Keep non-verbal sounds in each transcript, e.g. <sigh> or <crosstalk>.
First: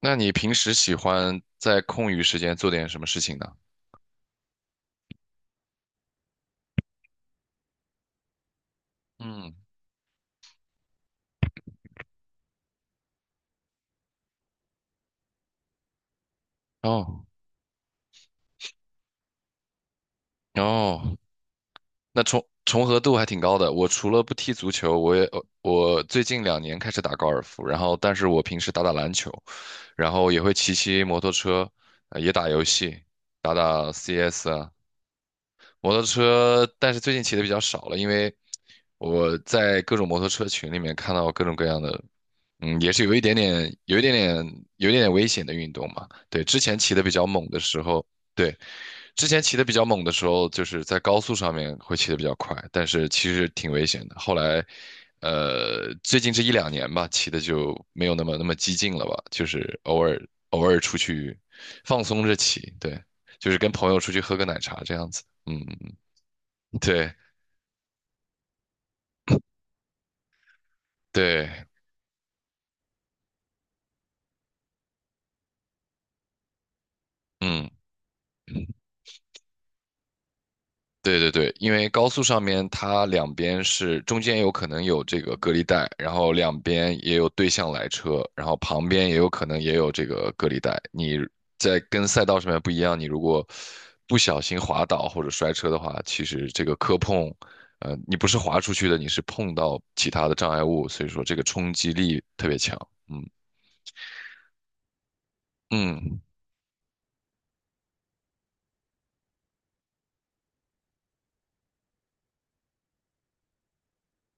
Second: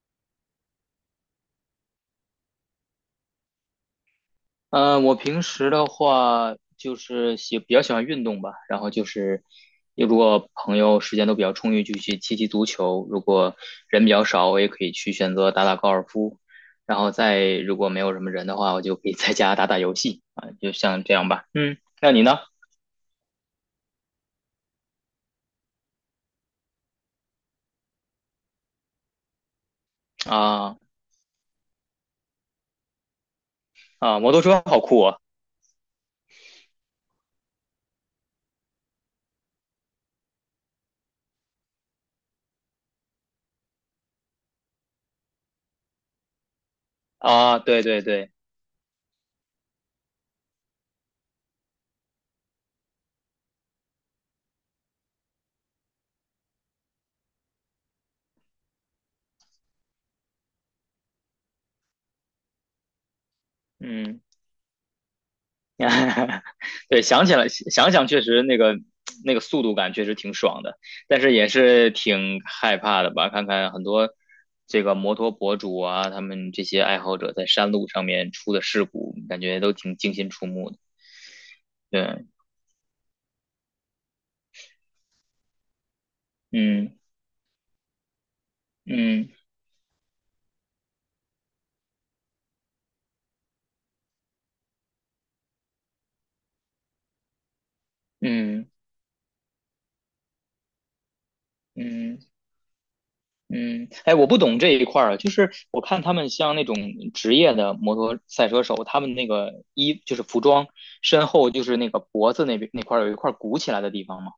那你平时喜欢在空余时间做点什么事情呢？嗯，我平时的话就是比较喜欢运动吧，然后就是嗯，如果朋友时间都比较充裕，就去踢踢足球；如果人比较少，我也可以去选择打打高尔夫。然后哦再如果没有什么人的话，我就可以在家打打游戏啊，就像这哦，样吧。嗯，那那你呢？重合度还挺高的。我除了不踢足球，我最近两年开始打高尔夫，然后但是我平时打打篮球，然后也会骑啊骑摩托车，也打游戏，打打 啊，摩托 CS 车啊。好酷啊！摩托车，但是最近骑的比较少了，因为我在各种摩托车群里面看到各种各样的。嗯，也是有一点点危险的运动嘛。对，之前骑的比较猛啊，的时对对候，对，对，之前骑的比较猛的时候，就是在高速上面会骑的比较快，但是其实挺危险的。后来，最近这一两年吧，骑的就没有那么激进了吧，就是偶尔出去放松着骑。对，就是跟朋友出去嗯 喝个奶茶这样子。嗯，<laughs> 对，对想起来想想，确实那个速度感确实挺爽的，但是对。也是挺害怕的吧？看看很多这个摩托博主啊，他们这些爱好者在嗯，山路上面出的事故，感觉都挺惊心触目的。对对对，因为高速对，上面它两边是中间有可能有这个隔离带，然后两边嗯也有对向来车，然后旁边也有嗯可能也有这个隔离带。你在跟赛道上面不一样，你如果不小心滑倒或者摔车的话，其实这个磕碰，你不是滑嗯出去的，你是碰到其他的障碍物，所以说这个冲击嗯力特别强。嗯嗯，哎，我不懂这一块儿啊，就是我看他嗯们像那种职业的摩托赛车手，他们那个衣就是服装，身后就是那个脖子那边那块儿有一块鼓起来的地方嘛。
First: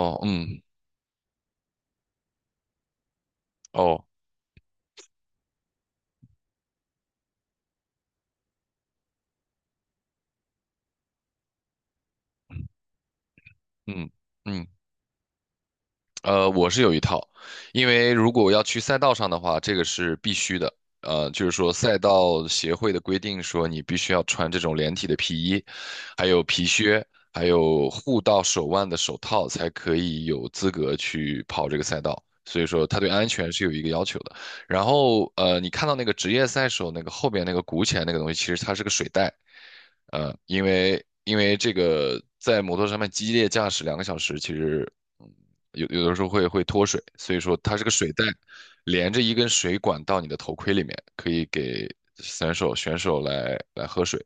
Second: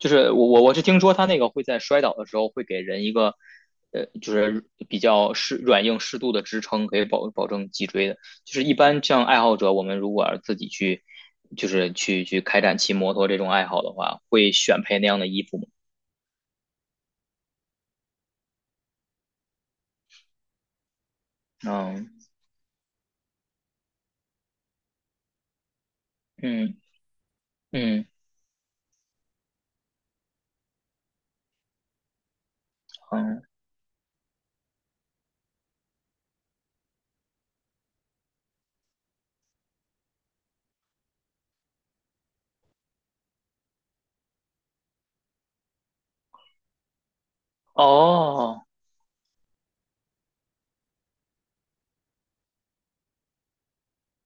就是我嗯我我是听说他那个会在摔倒的时候会给人一个哦就是比较软硬适度的支撑，可以保证脊椎的。就是一般像爱好者，我们如果要是自己去就是去开展骑摩托这种爱好的嗯话，会嗯。选配那样的衣服吗？我是有一套，因为如果要去赛道上的话，这个是必须的。就是说赛嗯道协会的规定说，你必须要穿这种连体的皮衣，还有皮嗯靴，还有嗯护到手腕的手套，才可以有资格去跑这个赛道。所以说，它对安嗯，全是有一个要求的。然后，你看到那个职业赛手那个后边那个鼓起来那个东西，其实它是个水袋。因为这个在摩托上面激烈驾驶两个小时，其实。有的时候会脱水，所以说它是个水袋，哦连着一根水管到你的头盔里面，可以给选手来喝水。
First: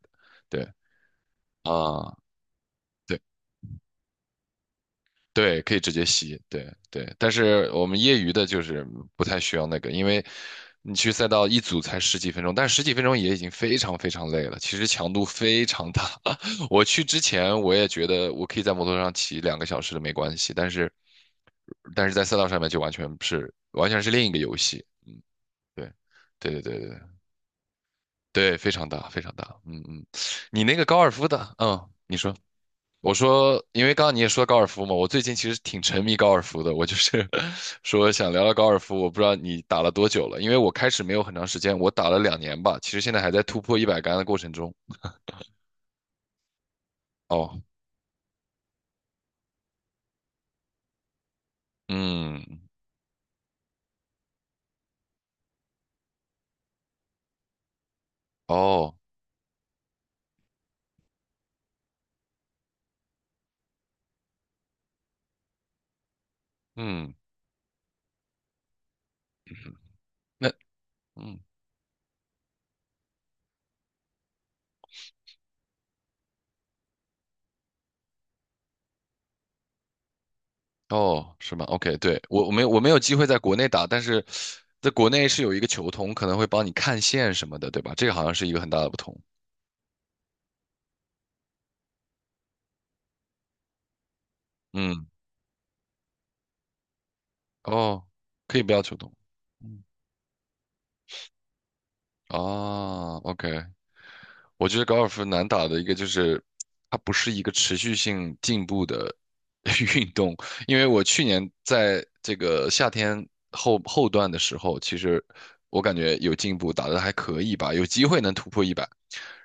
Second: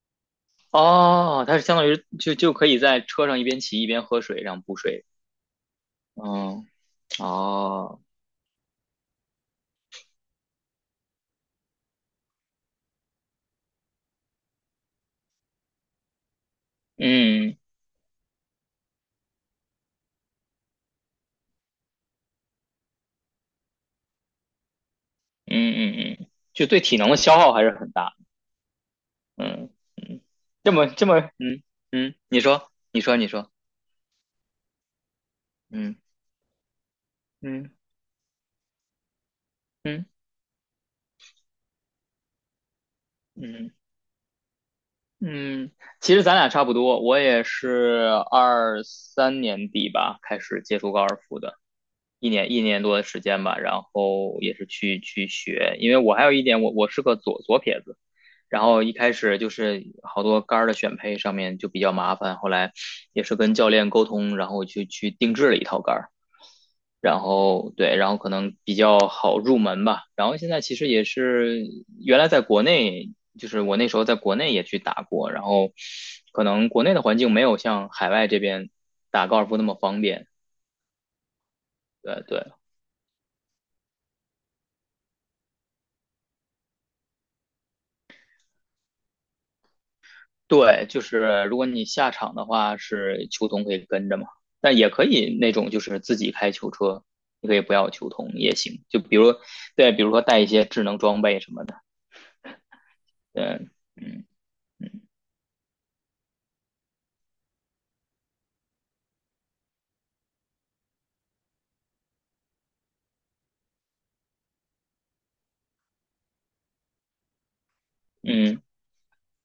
对哦，它是相当于啊，就可以在对。车上一边骑一边喝水，然后补水。对，可以直接吸，嗯对对。但是我们哦业余的就是不太需要那个，因为你去赛道一组才十几分钟，但十几分钟也已经非常非常累了，其实强度非常大。<laughs> 我去之嗯前我也觉得我可以在摩托上骑两个小时的没关系，但是在赛道上面就完全是另一个游戏。嗯对嗯嗯，嗯对就对对对体对能的消耗还是很大。对，非常大非常大。嗯嗯嗯，嗯，你这那个么高这尔么，夫的，嗯嗯，嗯，你说。你说，你我说，你说，说，因为刚刚你也说高尔夫嘛，我最近其实挺嗯沉迷高尔夫的。我就是 嗯 <laughs> 说想聊聊高尔夫，我不知道你打了嗯多久了，因为我开始没有很长时间，我打了两年吧，其实现在还在突嗯破100杆的过程中。嗯，其实咱俩差不多，我也哦，是23年底吧开始接触高尔夫的，一年嗯，一年多的时间吧，然后也是去学，因为我还有一点，我是个左撇子，然后一哦，开始就是好多杆儿的选配上面就比较麻烦，后来也是跟教练沟通，然后去定制了一套杆儿。嗯，然后对，然后可能比较好入门吧。然后现那，在其实也嗯，是原来在国内，就是我那时候在国内也去打过，然后可能国内的环境没有像海外这边打高尔夫那么方便。哦，是吗？OK，对，对我我对没有我没有机会在国内打，但是在国内是有一个球童可能会帮你看线什么的，对吧？这个好像是一个很大的不同。对，就是如果你下场的话，是球童可以跟着嘛，但也可嗯，以那种就是自己开球车，你可以不要哦，球童也可以不要行。球就童。比如嗯，对，比如说带一些智能装备什么的。哦 o k。 对，嗯我觉得高尔夫难打的一个就是，它不是一个持续性进步的 <laughs> 运动。因为我去年在这个夏天后段的时候，其实我感觉有进步，打得还可以吧，有机会能突嗯破一百。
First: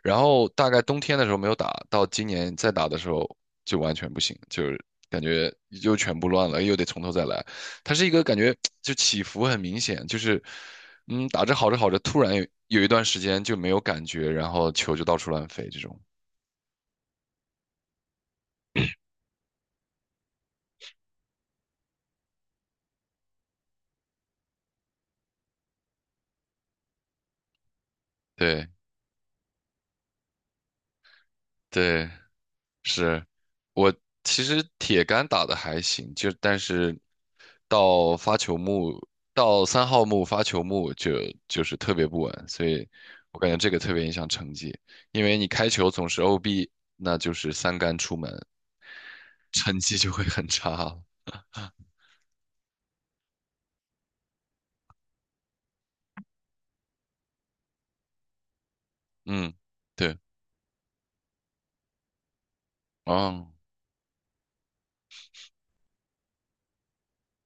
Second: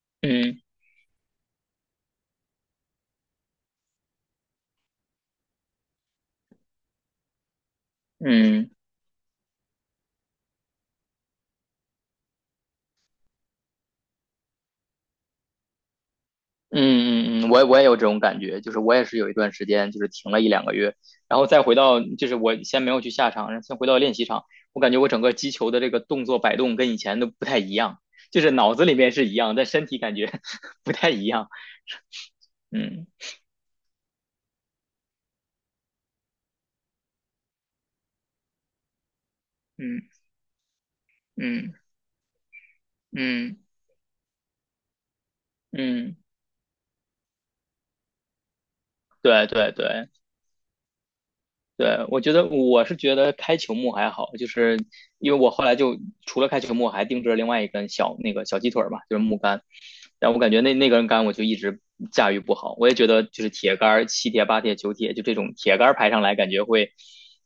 然后嗯大概冬天的时候没有打，到今年再打的时候就完全不行，就是感觉又全部乱了，又得从头再来。它是一个感觉嗯。嗯就起伏很明显，就是嗯打着好着好着，突然有一段时间就没有感觉，然后球就到处乱飞这种。嗯嗯嗯，我也有这种感觉，就是我也是有一段时间就是停了一两个月，然后再回到就是我先没有去下场，然后先回到练习场，我感觉我整个击球的这个动作摆动跟以前都不太一样，就是对脑子里面是一样，但身体感觉 <laughs> 不太一样。对，嗯是我其实铁杆打的还行，就但是到发球木到三号嗯木发球木就嗯是特别不稳，所以我感嗯觉这个特别影响成绩，因为你开球总嗯，是 OB，那就是三杆出门，对对成绩对。就会很差了。对，我觉得觉得开球幕还好，就是因为我后来就除了开球幕，还定制了另外一根那个小鸡腿儿嘛，就是木嗯，杆。对，但我感觉那根杆我就一直驾驭不好，我也觉得就哦，是铁杆7铁8铁9铁，就这种铁杆排上来，感觉会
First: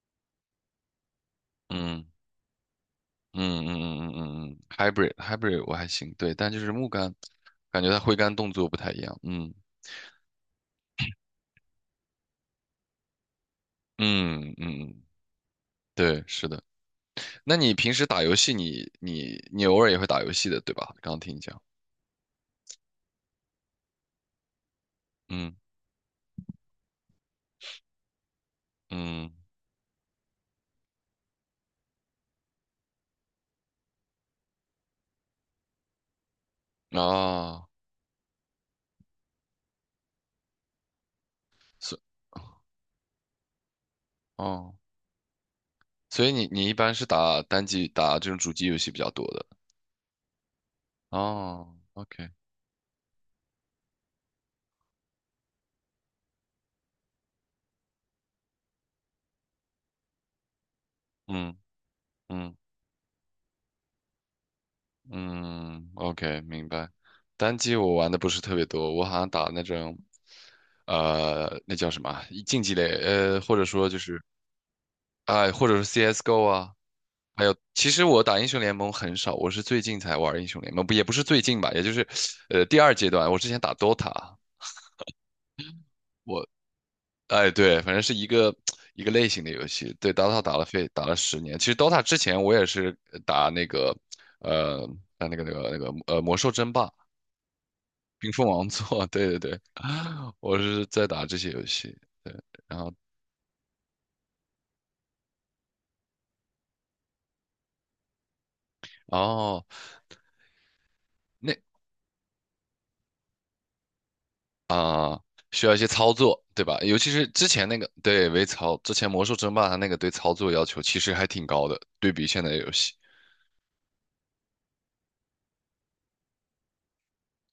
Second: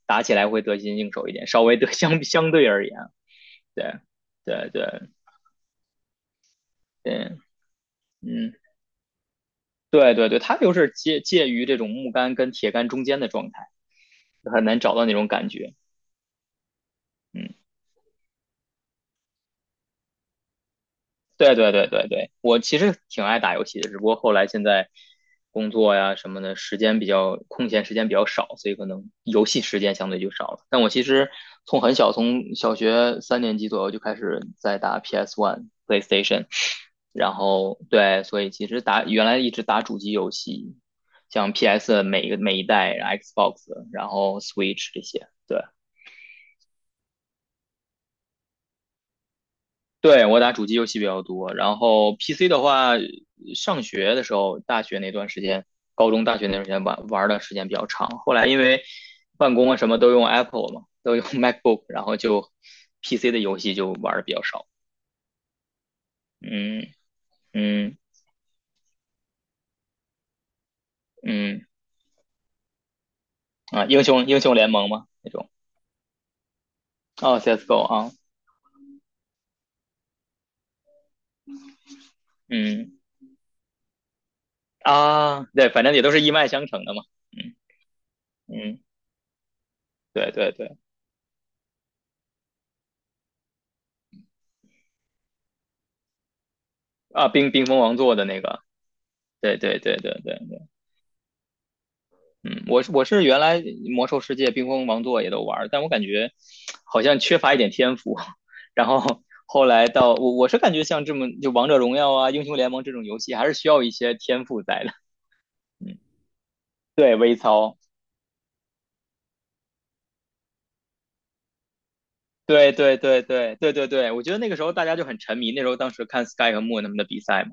打起来会得心应手一点，稍微得 <laughs> 嗯相对而言，嗯嗯对嗯嗯嗯嗯对对，hybrid 我还行，对，但就是木杆，对，感觉它挥杆动嗯，作不太一样。嗯对对对，它就是介于这种木杆跟铁杆中间的状态，嗯嗯很难找嗯，到那种感觉，对，是的。嗯。那你平时打游戏你偶尔也会打游戏的，对吧？刚刚听你对讲。对对对对，我其实挺爱打游戏的，只不过后来现在嗯工作呀什么的，时间比较空闲，时间比较少，所以可能嗯，游戏时间相对就少了。但我其实从很小，从小学三年级左右就开始在打 PS One、PlayStation,然哦，后对，所以其实原来一直打主机游戏，像 所 PS 每一代、Xbox,然后 哦，Switch 这些，对。所以你一般是打单机打这种主机游戏比较多的。对，我打主机游戏比较多，哦然后 ，OK，PC 的话，上学的时候，大学那段时间，高中、大学那段时间玩玩的时间比较长。后来因为办公啊什么都用 Apple 嘛，都用 <laughs> 嗯 MacBook,然后就 嗯 PC 的游戏就玩的比较少。嗯，OK，明嗯白。单机我嗯玩的不是特别多，我好像打那种，嗯那叫什么啊，竞技类，或者啊，说就英是，雄英雄联盟嘛那种。哎、或者是 CS:GO 啊，哦还有，，CS:GO 其实啊，我打英雄联盟很少，我是最近才玩英雄联盟，不也不是最近吧，也就是，第嗯二阶段。我之前打 DOTA，啊，对，反正也都是一我，脉相承的嘛。嗯哎，对，反正是一个嗯，一个类型的游戏。对对，DOTA 对打了对非打了10年。其实 DOTA 之前我也是打那个，呃，打那个那个那个魔兽争霸、啊，冰封王座的冰那封个，王座。<laughs> 对对对对，对对对对。我是在打这些游戏。对，嗯，然我后是我是原来魔兽世界、冰封王座也都玩儿，但我感觉好像缺乏一点天赋。<laughs> 然后哦，后来到我我是感觉像就王者那荣耀啊、英雄联盟这种游戏，还是需要一些天赋在的。啊、需要一些嗯，操作，对吧？尤其对，是微之前那操，个，对，微操，之前魔兽争霸它那个对操作要求其实还挺高的，对比现在的游对戏对对对对对对，我觉得那个时候大家就很沉迷，那时候当时看 Sky 和 Moon 他们的比赛嘛，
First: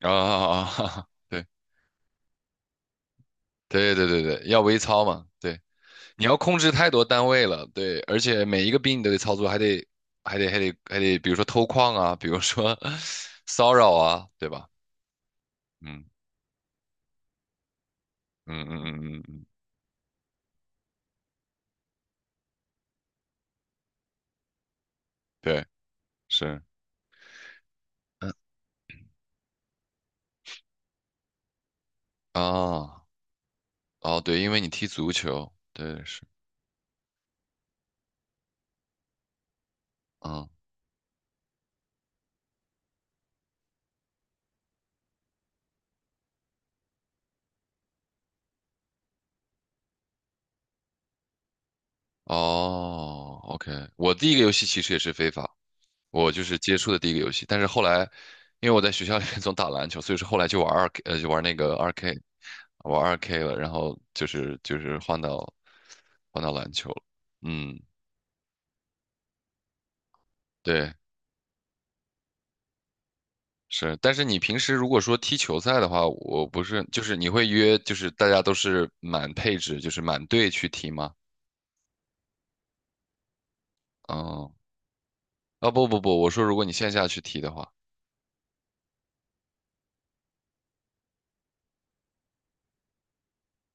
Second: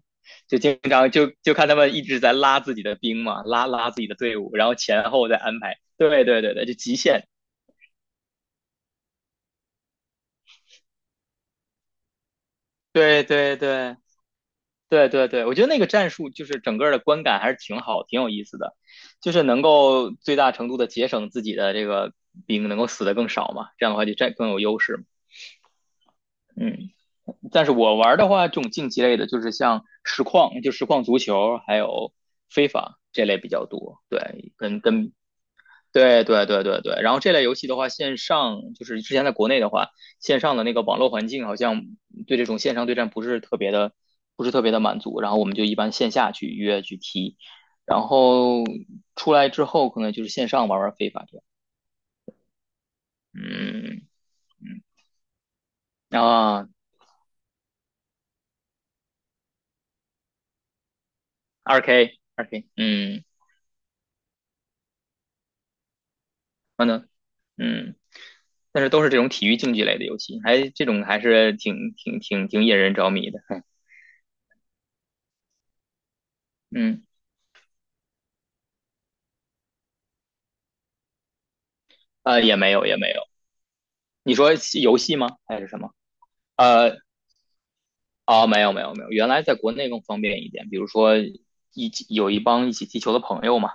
就经啊。常 <laughs> 就对就看他们一直在拉自己的兵嘛，拉拉对自对己的对队对，伍，要然后微操前嘛，后再对，安排。对你要对对控对，制就太极多限。单位了，对，而且每一个兵你都得操作，还得，比如说偷矿啊，比如说 对 <laughs> 对骚扰对啊，对吧？对对对，我觉得那个嗯战术就是整个的观感还是挺好，挺有意思嗯的，嗯嗯嗯就是嗯，能够最大程度的节省自己的这个兵，能够死的更少嘛，这样的话就占更有优势嘛。对，是，嗯，但是我玩的嗯话，这种竞技类的，就是像实况，就实况足球，还有非法啊，这类比较多。哦，对，因对，为你踢足球，对，是。对对对对对，然后这类游戏的话，线上就是之前在国内的话，线啊上的那个网络环境好像对这种线上对战不是特别的满足，然后我们就一般线下去约去踢，然后出来之后可能就是线上玩玩非法这样，哦，OK，嗯我第一个游戏其实也是非法，嗯我就是啊，接触的第一个游戏，但是后来，因为我在学校里面 <laughs> 总打篮球，所以说后来就玩二 K，就玩那个二 二 K K，二 K,玩二 嗯，K 了，然后就是换到篮完球了。了嗯，嗯，但是都是这种体育竞技类的游戏，这对，种还是挺引人着迷的，是，但是你平时如果说踢球赛的话，我不是就嗯是你会约就是大家都是满配置，就是满队去踢吗？啊，也没有也没有，你说哦，游戏吗还是啊什不么？不不，我说如果你线呃，下去踢的话。哦，没有没有没有，原来在国内更方便一点，比如说有一帮一起踢球的朋友嘛，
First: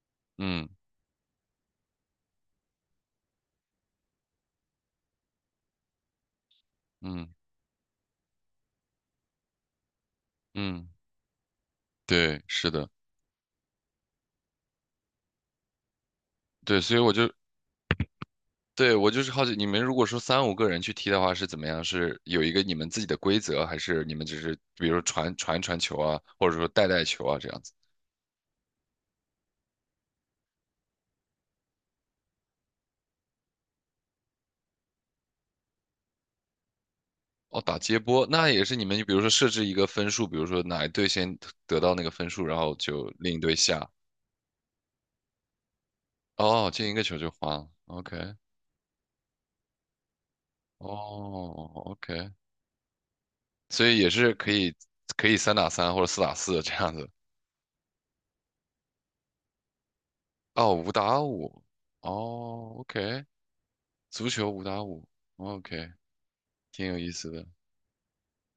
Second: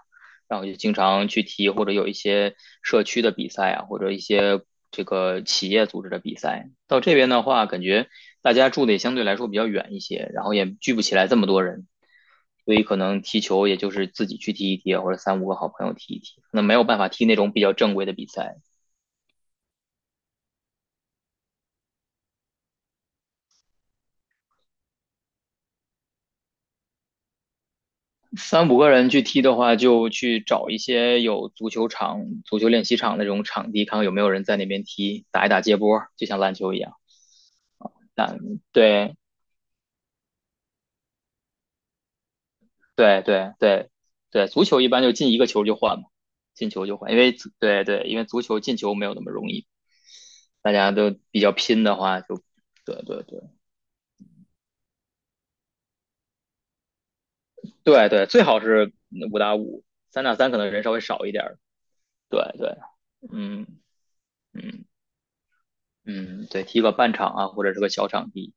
然后嗯就经常去踢，或者有一些社区的比赛啊，或者一些这个企业组织的比赛。到这嗯边的话，感觉大家住的也相对来说比较远一些，然后也嗯，聚不起来这么多人，对，是所以的。可能踢球也就是自己去踢一踢啊，或者三五个好朋友踢一踢，可能没对，有所办以法踢那种比较正规的比赛。对，我就是好奇，你们如果说三五个人去踢的话是怎么样？是有一个你们自己的规则，还是你们只是比如说传球啊，或者说带带球啊这样子？三五个人去踢的话，就去找一些有足球场、足球练习场那种场地，看看有没有人在那边踢，打一打接波，就像篮球一样。哦，打接波，但那也是你们，比对如说设置一个分数，比如说哪一队先得到那个分数，然后就对另一对队下。对对，足球一般就进一个球就换嘛，哦，进球进一就个换，球因就为足花了。对对，因为 OK，足球进球没有那么容易，大家都比较哦拼的话，OK，就，对对对所以也是可以三打三或者四打四这样子。对对，最好是5打5，3打3可能哦，人稍五微打少一点儿，五。对哦对，，OK，嗯足球五打嗯五。OK。嗯，对，踢挺个有意半思场的。啊，或者是个小场地。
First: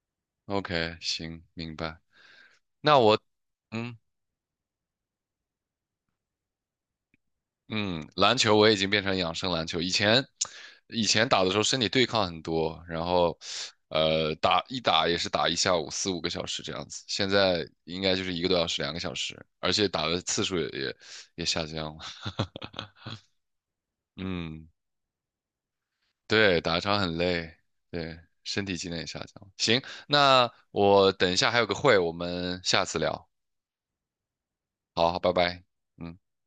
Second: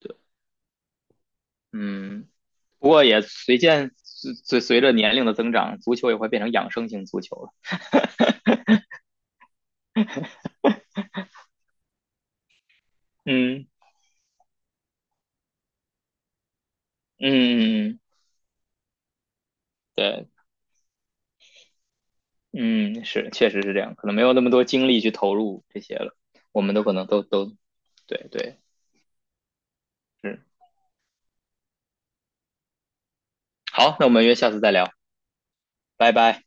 对。OK，行，明白。嗯，不那过我，也随见嗯随随随着年龄的增长，足球也会变成养生型足球了。嗯，篮球我已经变成养生篮球。以前打的时候身体对抗很多，然后嗯打一打也是打一下午4、5个小时这样子。现在嗯，应该就是1个多小时、两个小时，而且打的对，次数也下降了。<laughs> 嗯是，确实是这样，可能没有那么多嗯，精力去投入这些了，对，我们打一都可场能很都，累，对，对对，身体机能也下降了。行，是。那我等一下还有个会，我们下次聊。好，那我们约下次再聊，好，好，拜拜。拜嗯。拜。